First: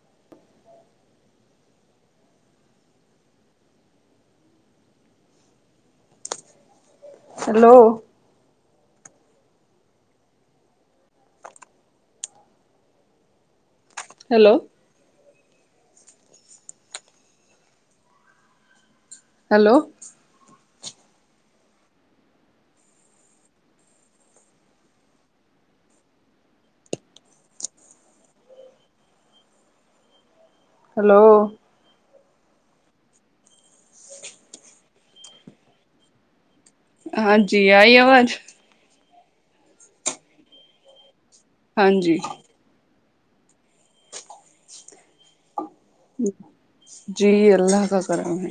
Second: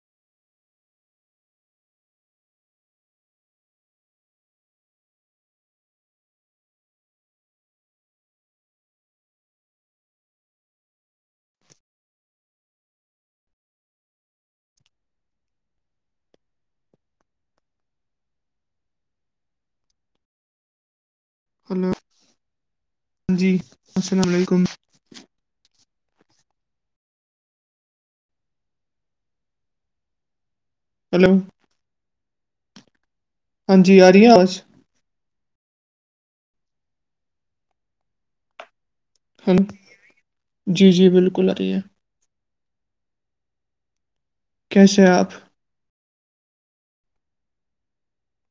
ا hello hello hello hello جی السلام علیکم ہلو ہاں جی آ رہ آج ہاں جی آئی آواز ہ نا جی جی بالکل آ رہی ہے ہاں جی کیس آپ [unintelligible] جی اللہ کا کرم ہے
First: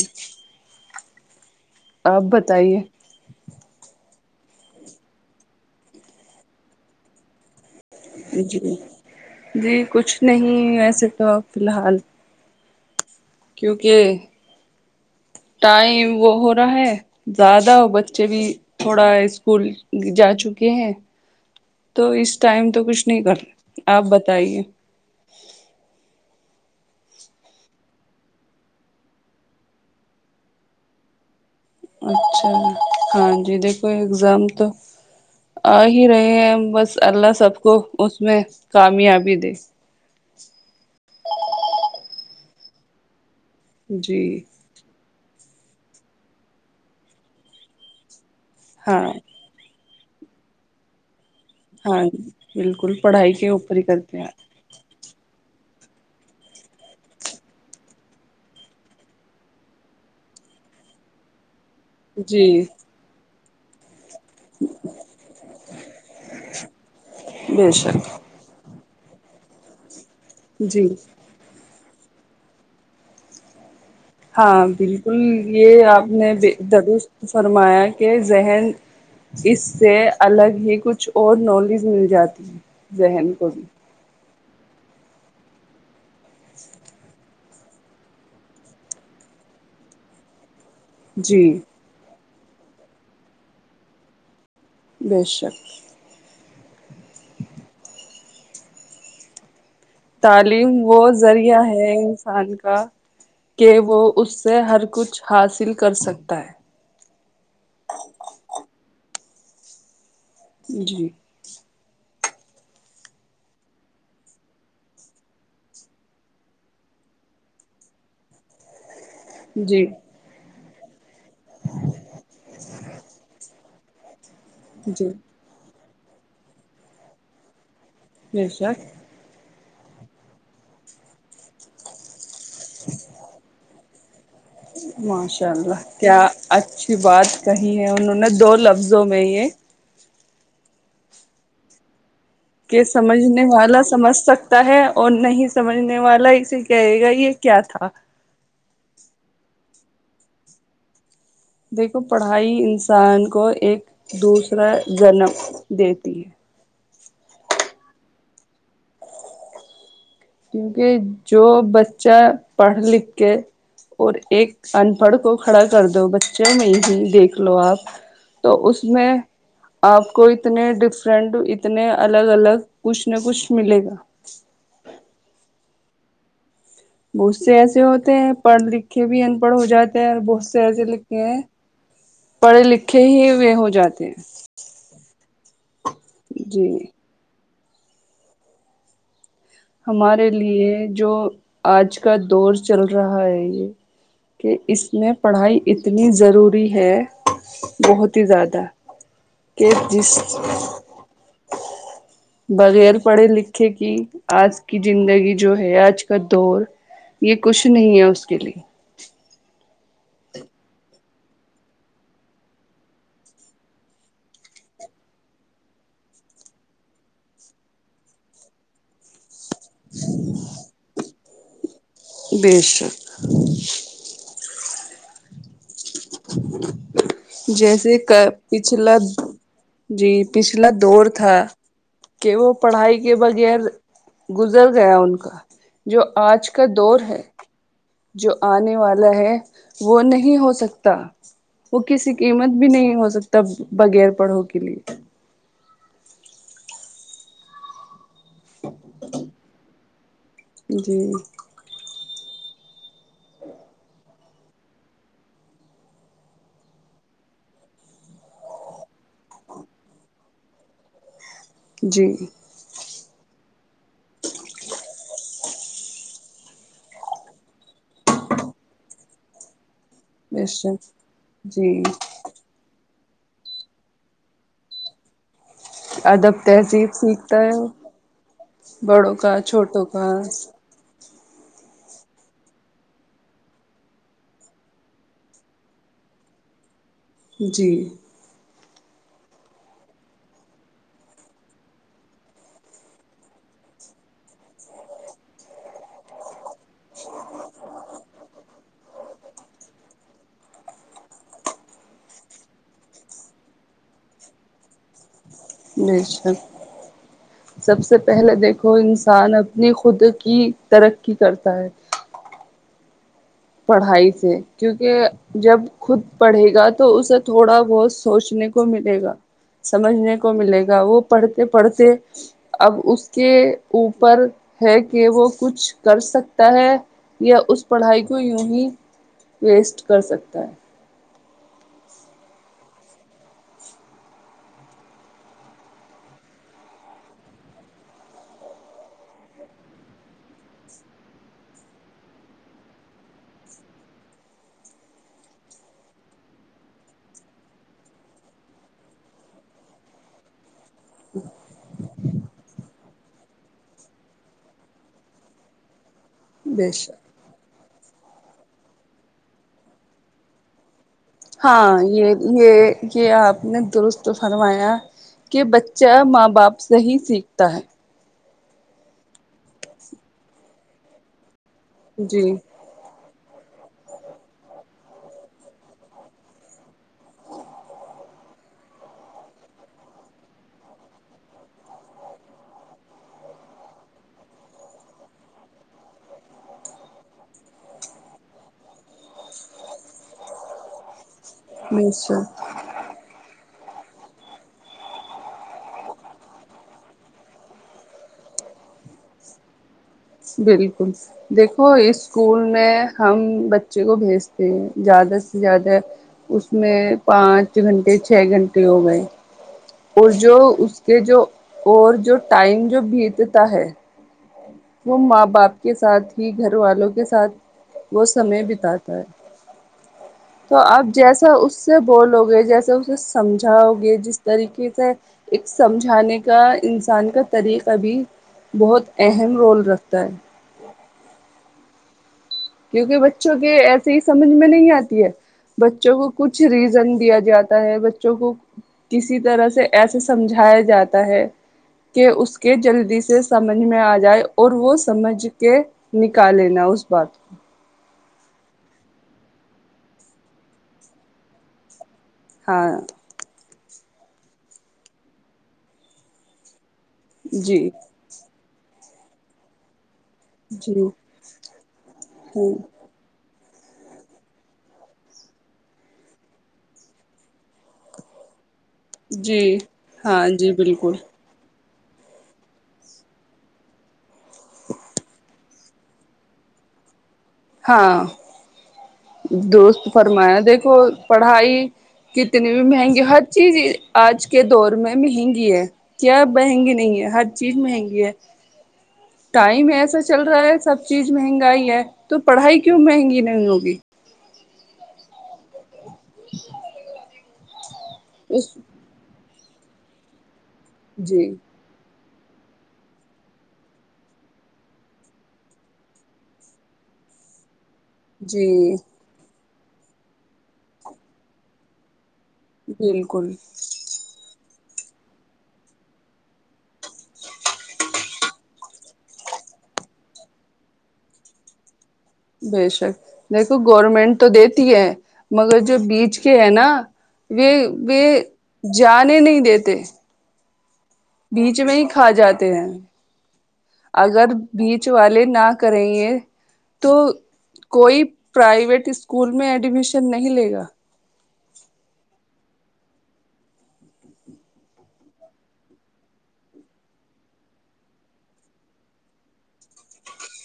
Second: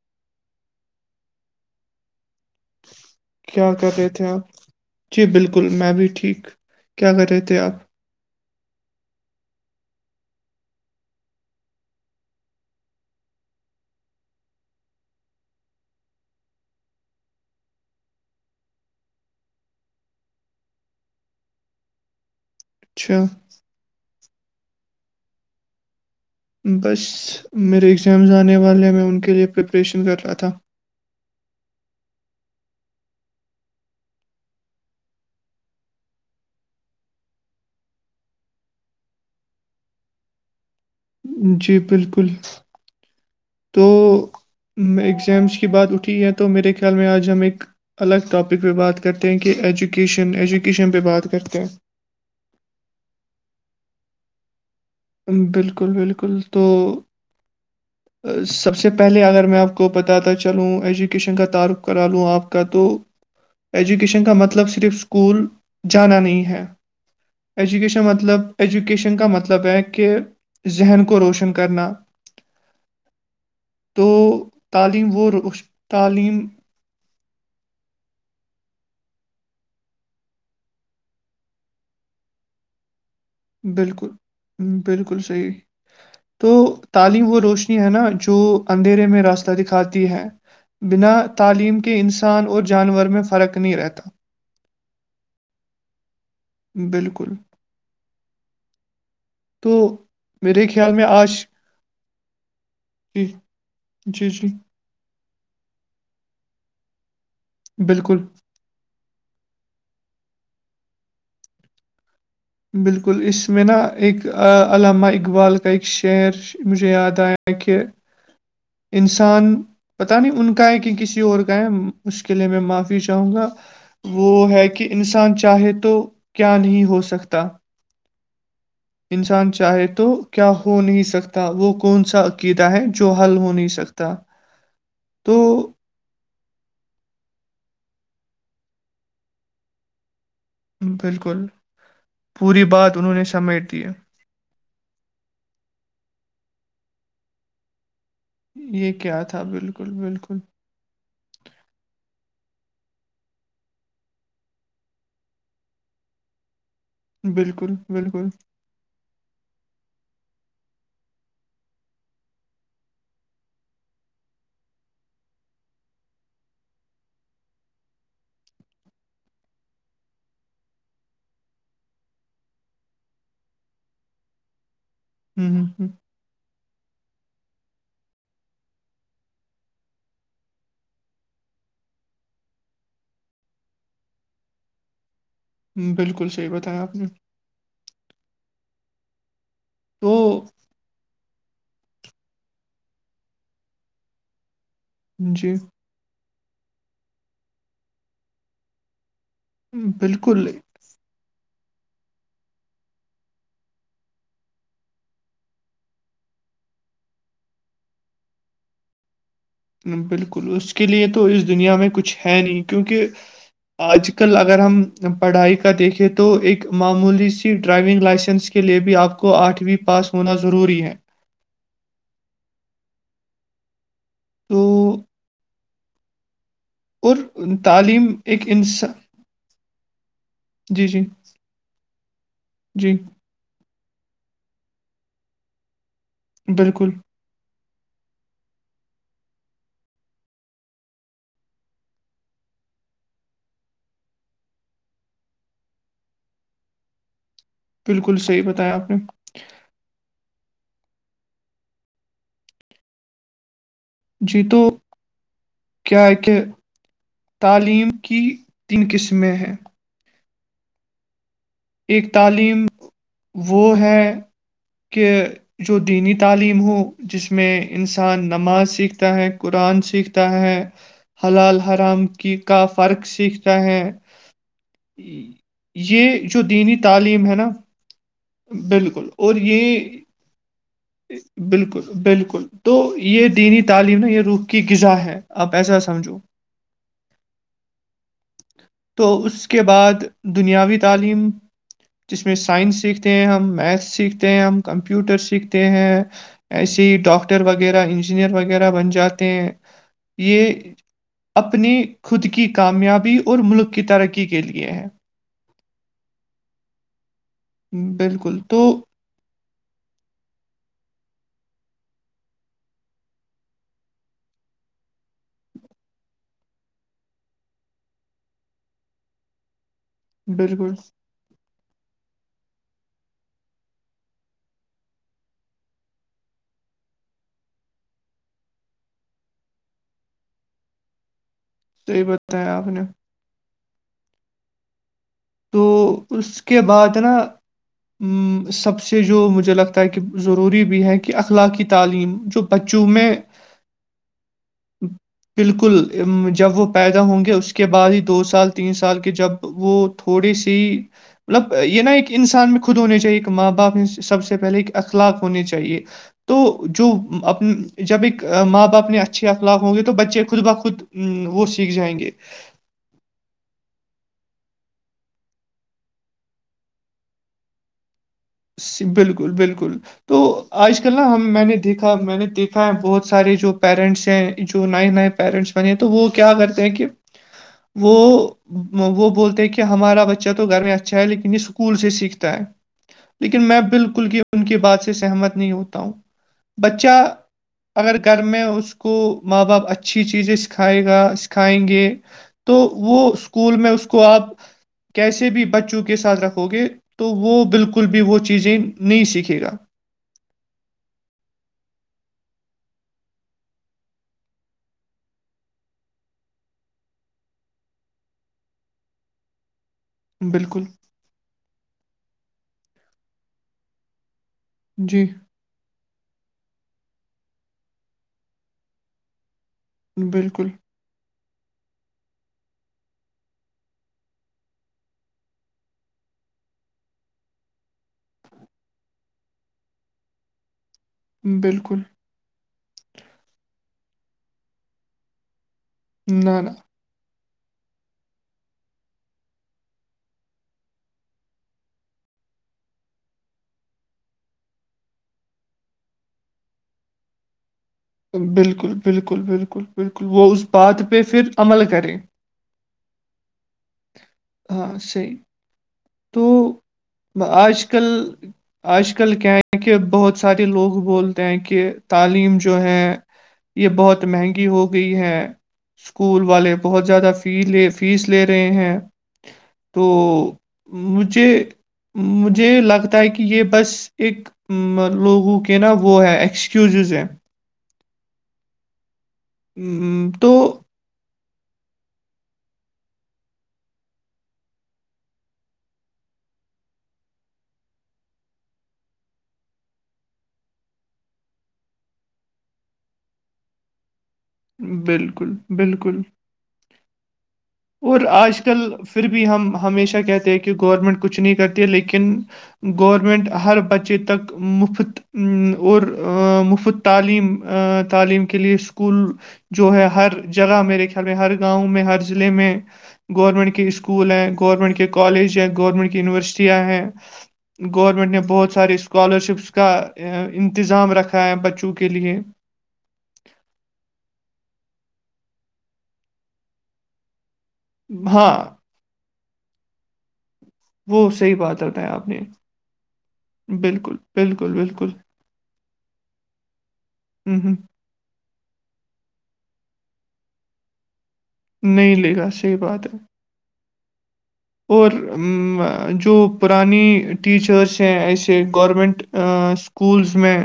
آپ بتائیے کیا کر رہے تھے آپ جی بالکل میں بھی ٹھیک کیا کر رہے تھے آپ جی جی کچھ نہیں ویسے تو اپ فی الحال کیونکہ ٹائم وہ ہو رہا ہے زیادہ ہو بچے بھی تھوڑا اسکول جا چکے ہیں تو اس ٹائم تو کچھ نہیں اچھا کر آپ بتائیے بس میرے ایگزامز آنے والے میں ان کے لیے پریپریشن کر رہا تھا اچھا ہاں جی دیکھو اگزام تو آ ہی رہے ہیں بس اللہ سب کو اس میں کامیابی دے جی بالکل تو جی میں ایگزامس کی بات اٹھی ہے تو میرے خیال میں آج ہم ایک الگ ٹاپک پہ بات ہاں کرتے ہیں کہ ایجوکیشن ایجوکیشن پہ بات کرتے ہیں ہاں بالکل پڑھائی کے اوپر ہی کرتے ہیں بالکل بالکل تو سب سے پہلے اگر میں آپ کو پتاتا چلوں ایجوکیشن کا تعارق کرا لوں آپ جی کا تو ایجوکیشن کا متلب مطلب صرف اسکول جانا نہیں ہے بے شک ایجوکیشن مطلب ایجوکیشن کا مطلب ہے کہ جی ذہن کو روشن کرنا تو ہاں تعلیم بالکل وہ روش یہ آپ نے تعلیم بے درست فرمایا کہ ذہن اس سے الگ ہی کچھ اور نالج مل جاتی ہے ذہن کو بھی بالکل بالکل صحیح تو تعلیم و روشنی ہے نا جو اندھیرے میں راستہ دکھاتی ہے بنا جی تعلیم کے کہ انسان اور جانور میں فرق نہیں رہتا بے شک [unintelligible] بالکل دو [unintelligible] تعلیم وہ ذریعہ ہے انسان کا جی کہ وہ جی اس جی سے ہر کچھ حاصل کر سکتا ہے بالکل جی [unintelligible] بالکل اس میں نا ایک علامہ اقبال کا ایک شعر مجھے یاد آیا کہ انسان جی پتا نہیں ان کا ہے کہ کسی اور کہیں اس کے لیے میں معافی چاہوں گا وہ ہے کہ جی انسان چ چاہے تو کیا نہیں ہو سکتا جیشا [unintelligible] انسان چاہے تو کیا ہو نہیں سکتا وہ کون سا عقیدہ ہے جو حل ہو نہیں سکتا تو ماشاء اللہ کیا اچھی بات کہی ہے انہوں نے دو لفظوں میں یہ بالکل پوری کہ بات انہوں نے سمجھنے سمیٹ والا دی ہے سمجھ سک ہے اور نہیں سمجھنے والا اسے کہے گا یہ کیا تھا یہ کیا تھا بالکل بالکل دیکھو پڑھائی انسان کو ایک دوسرا جنم دیتی ہے بالکل بالکل کیونکہ جو بچہ پڑھ لکھ کے اور ایک ان پڑھ کو کھڑا کر دو بچوں میں ہی دیکھ لو آپ تو اس میں آپ کو اتنے ڈفرنٹ اتنے الگ الگ کچھ نہ کچھ ملے گا ہوں ہ ہوں بہت سے ایسے ہوتے ہیں پڑھ لکھ کے بھی ان پڑھ ہو جاتے ہیں اور بہت سے ایسے لکھے ہیں پڑھے لکھے ہی ہوئے ہو جاتے ہیں بالکل صحیح جی بتایا آپ نے تو ہمارے لیے جو آج کا دور چل رہا ہے یہ کہ اس میں جی پڑھائی انی اتنی ضروری ہے بہت ہی زیادہ کہ جس بالکل بغیر پڑھے لکھے کی آج کی زندگی جو ہے آج کا دور یہ کچھ نہیں ہے اس کے لیے بالکل اس کے لیے تو اس دنیا میں کچھ ہے نہیں کیونکہ آج کل اگر ہم پڑھائی کا دیکھیں تو ایک معمولی سی ڈرائیونگ لائسنس کی لیئے بھی آپ کو آٹھویں پاس ہونا ضروری ہے بیشک تو اور ہ [inaudible] جیسے تعلیم کا ایک انسان پچھلا جی پچھلا جی جی دور تھا کہ وہ جی پڑھائی کے ب گر گزر گیا ان کا جو آج کا بالکل دور ہے جو آنے والا ہے وہ نہیں ہو سکتا وہ کسی قیمت بھی نہیں ہو سکتا بغیر پڑھو کے لیے بالکل صحیح بتایا آپ نے جی جی تو کیا کہ تعلیم کی تن قسمیں ہیں ایک جی تعلیم وہ ہے کہ جو دینی تعلیم ہو جس میں انسان نماز سیکھتا ہے قرآن سیکھتا ہے بشک حلال جی حرام کی کا فرق سیکھتا ہے یہ جو ادب دینی تہذیب تعلیم سیکھتا نا ہے بالکل بڑوں کا اور چھوٹوں یہ کا بالکل بالکل تو یہ دینی تعلیم یہ روخ کی غذا ہے آپ ایسا سمجھو جی تو اس کے بعد دنیاوی تعلیم جس میں سائنس سیکھتے ہیں ہم میتھ سیکھتے ہیں ہم کمپیوٹر سیکھتے ہیں ایسے ہی ڈاکٹر وغیرہ انجینئر وغیرہ بن جاتے ہیں یہ اپنی خود کی کامیابی اور ملک کی ترقی کے لیے ہے جی اچھا سب سے پہلے بالکل تو دیکھو انسان اب اپنی خود کی ترقی کرتا ہے پڑھائی سے کیونکہ جب خود پڑھے گا تو اسے تھوڑا بہت سوچنے کو ملے گا سمجھنے کو ملے بالکل گا وہ پڑھتے پڑھتے اب اس کے اوپر ہے کہ وہ کچھ کر سکتا ہے یا اس پڑھائی کو یوں ہی ویسٹ کر سکتا ہے صحی بتتایا آپ نے [unintelligible] تو اس کے بعد ہے نا سب سے جو مجھے لگتا ہے کہ ضروری بھی ہے کہ اخلاقی تعلیم جو بچوں میں ا ہی بالکل جب وہ پیدا ہوں گے اس کے بعد ہی دو سال تین سال کے جب وہ تھوڑی سی مطلب یہ نا ایک انسان میں خود ہونے چاہیے ایک ماں باپ میں سب سے پہلے ایک اخلاق ہونے چاہیے تو بے جو شک جب ایک ماں باپ نے اچھے اخلاق ہوں گے تو بچے خود بخود ام، وہ سیکھ ہاں جائیں یہ گے یہ یہ آپ نے درست فرمایا کہ بچہ ماں باپ سے ہی سیکھتا ہے بالکل بالکل تو آج کل نا ہم میں نے دیکھا میں نے جی دیکھ ہاں بہت سارے جو پیرنٹس ہیں جو نئے نئے پیرنٹس بنے ہیں تو وہ کیا کرتے ہیں کہ وہ وہ بولتے ہیں کہ ہمارا بچہ تو گھر میں اچھا ہے لیکن یہ اسکول سے سیکھتا ہے لیکن میں بالکل بھی ان کی بات سے سہمت نہیں ہوتا ہوں بچہ اگر گھر میں اس کو ماں باپ اچھی چیزیں سکھائے گا کھائیں گے بے شک تو وہ اسکول میں اس کو آپ کیسے بھی بچوں کے ساتھ رکھو گے تو وہ بالکل بھی وہ چیزیں نہیں سیکھے گا بالکل دیکھو اس اسکول میں ہم بچے کو بھیجتے ہیں زیادہ سے زیادہ اس میں پانچ گھنٹے چھ گھنٹے ہو گئے اور جو بالکل اس کے جو اور جو ٹائم جو بیتتا ہے وہ جی ماں باپ کے ساتھ ہی گھر والوں کے ساتھ وہ سمے بتااتا ہے بالکل تو آپ جیسا اس سے بولو گے جیسے اسے سمجھاؤ گے جس طریقے سے ایک سمجھانے کا انسان کا طریقہ بھی بہت اہم رول رکھتا ہے بالکل کیونکہ بچوں کے ایسے ہی سمجھ میں نہیں آتی ہے بچوں کو نہ کچھ نہ ریزن دیا جاتا ہے کو کسی طرح سے ایسے سمجھایا جاتا ہے کہ اس کے جلدی سے سمجھ میں آ جائے اور وہ سمجھ کے نکال لینا اس بات کو بالکل ہاں [inaudible] ہ سی تو جی آج کل آج کل کیا ہے کہ بہت س سارے جی لوگ بولتے ہیں کہ تعلیم ہ جو ہے یہ بہت مہنگی ہو گئی ہے اسکول والے بہت زیادہ فی لے فیس لے رہے ہیں جی تو ہاں جی بالکل مجھے مجھے لگتا ہے کہ یہ بس ایک لوگوں کے نا وہ ہے ایکسکیوزز ہیں ہاں دوست م، تو فرمایا دیکھو پڑھائی کتنی بھی مہنگی ہر چیز آج کے دور میں مہنگی ہے کیا مہنگی نہیں ہے ہر چیز مہنگی ہے ٹائم ایسا چل رہا ہے سب چیز مہنگائی ہے تو پڑھائی کیوں مہنگی نہیں ہوگی بالکل بالکل [inaudible] اور آج اس کل پھر بھی ہم ہمیشہ کہتے ہیں کہ گورنمنٹ کچھ جی نہیں کرتی ہے لیکن گورمنٹ ہر بچے تک مفت اور مفت تعلیم تعلیم کے لیے جی اسکول جو ہے ہر جگہ میرے خیال میں ہر گاؤں میں ہر ضلع میں بالکل گورنمنٹ کے اسک اسکول ہیں گورنمنٹ کے کالج ہیں گورنمنٹ کی یونیورسٹیاں ہیں گورنمنٹ نے بہت سارے اسکالرشپس کا انتظام رکھا ہے بچوں کے لیے بےشک دیکھو گورنمنٹ تو دیتی ہے مگر جو بیچ کے ہے نا و و ہاں جانے نہیں دیتے وہ صحیح بیچ بات میں ہی بتایا آپ کھا نے جاتے ہیں بالکل اگر بالکل بیچ بالکل والے ناک کریں ہیں تو ہوں ہوں کوئی پرائیویٹ اسکول میں ایڈمیشن نہیں لے گا نہیں لے گا صحیح بات ہے اور جو پرانی ٹیچرس ہیں ایسے گورمنٹ اسکولس میں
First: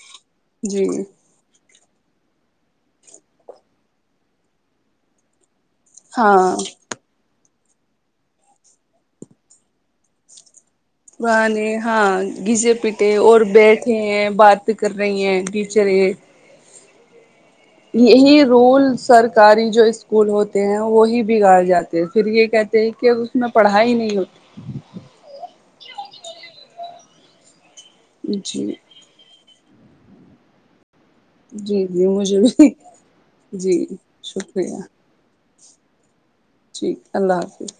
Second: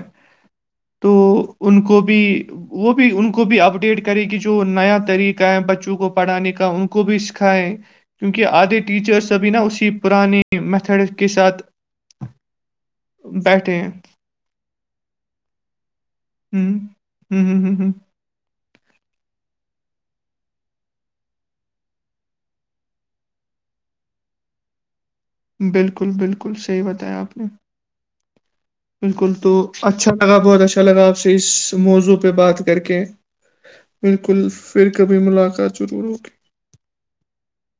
جی تو ان کو بھی وہ بھی ان کو بھی اپڈیٹ کرے گی جو نیا طریق بچوں کو پڑانے ہاں کا ہ کو بھی سکھائے کیونکہ آدھے ٹیچر سبھی نا اسی پرانانی یہ میتھڈ بے ہاں گزے پیٹے اور بیٹھے ہیں بات کر رہی ہیں ٹیچر ہوں ہ ہ ہ یہی رول سرکاری جو اسکول ہوتے ہیں وہی بگاڑ جاتے ہیں پھر یہ کہتے ہیں کہ میں پڑھائی ہی نہیں ہوتی بالکل بالکل صحیح بتایا آپ نے جی بالکل تو اچھا لگا بہت اچھا لگا آپ سے اس جی جی موضوع پہ مجھے بات بھی کر کے جی بالکل شکریہ پھر کے کبھی ملاقات ضرور ہوگی ٹھیک ہے اللہ حافظ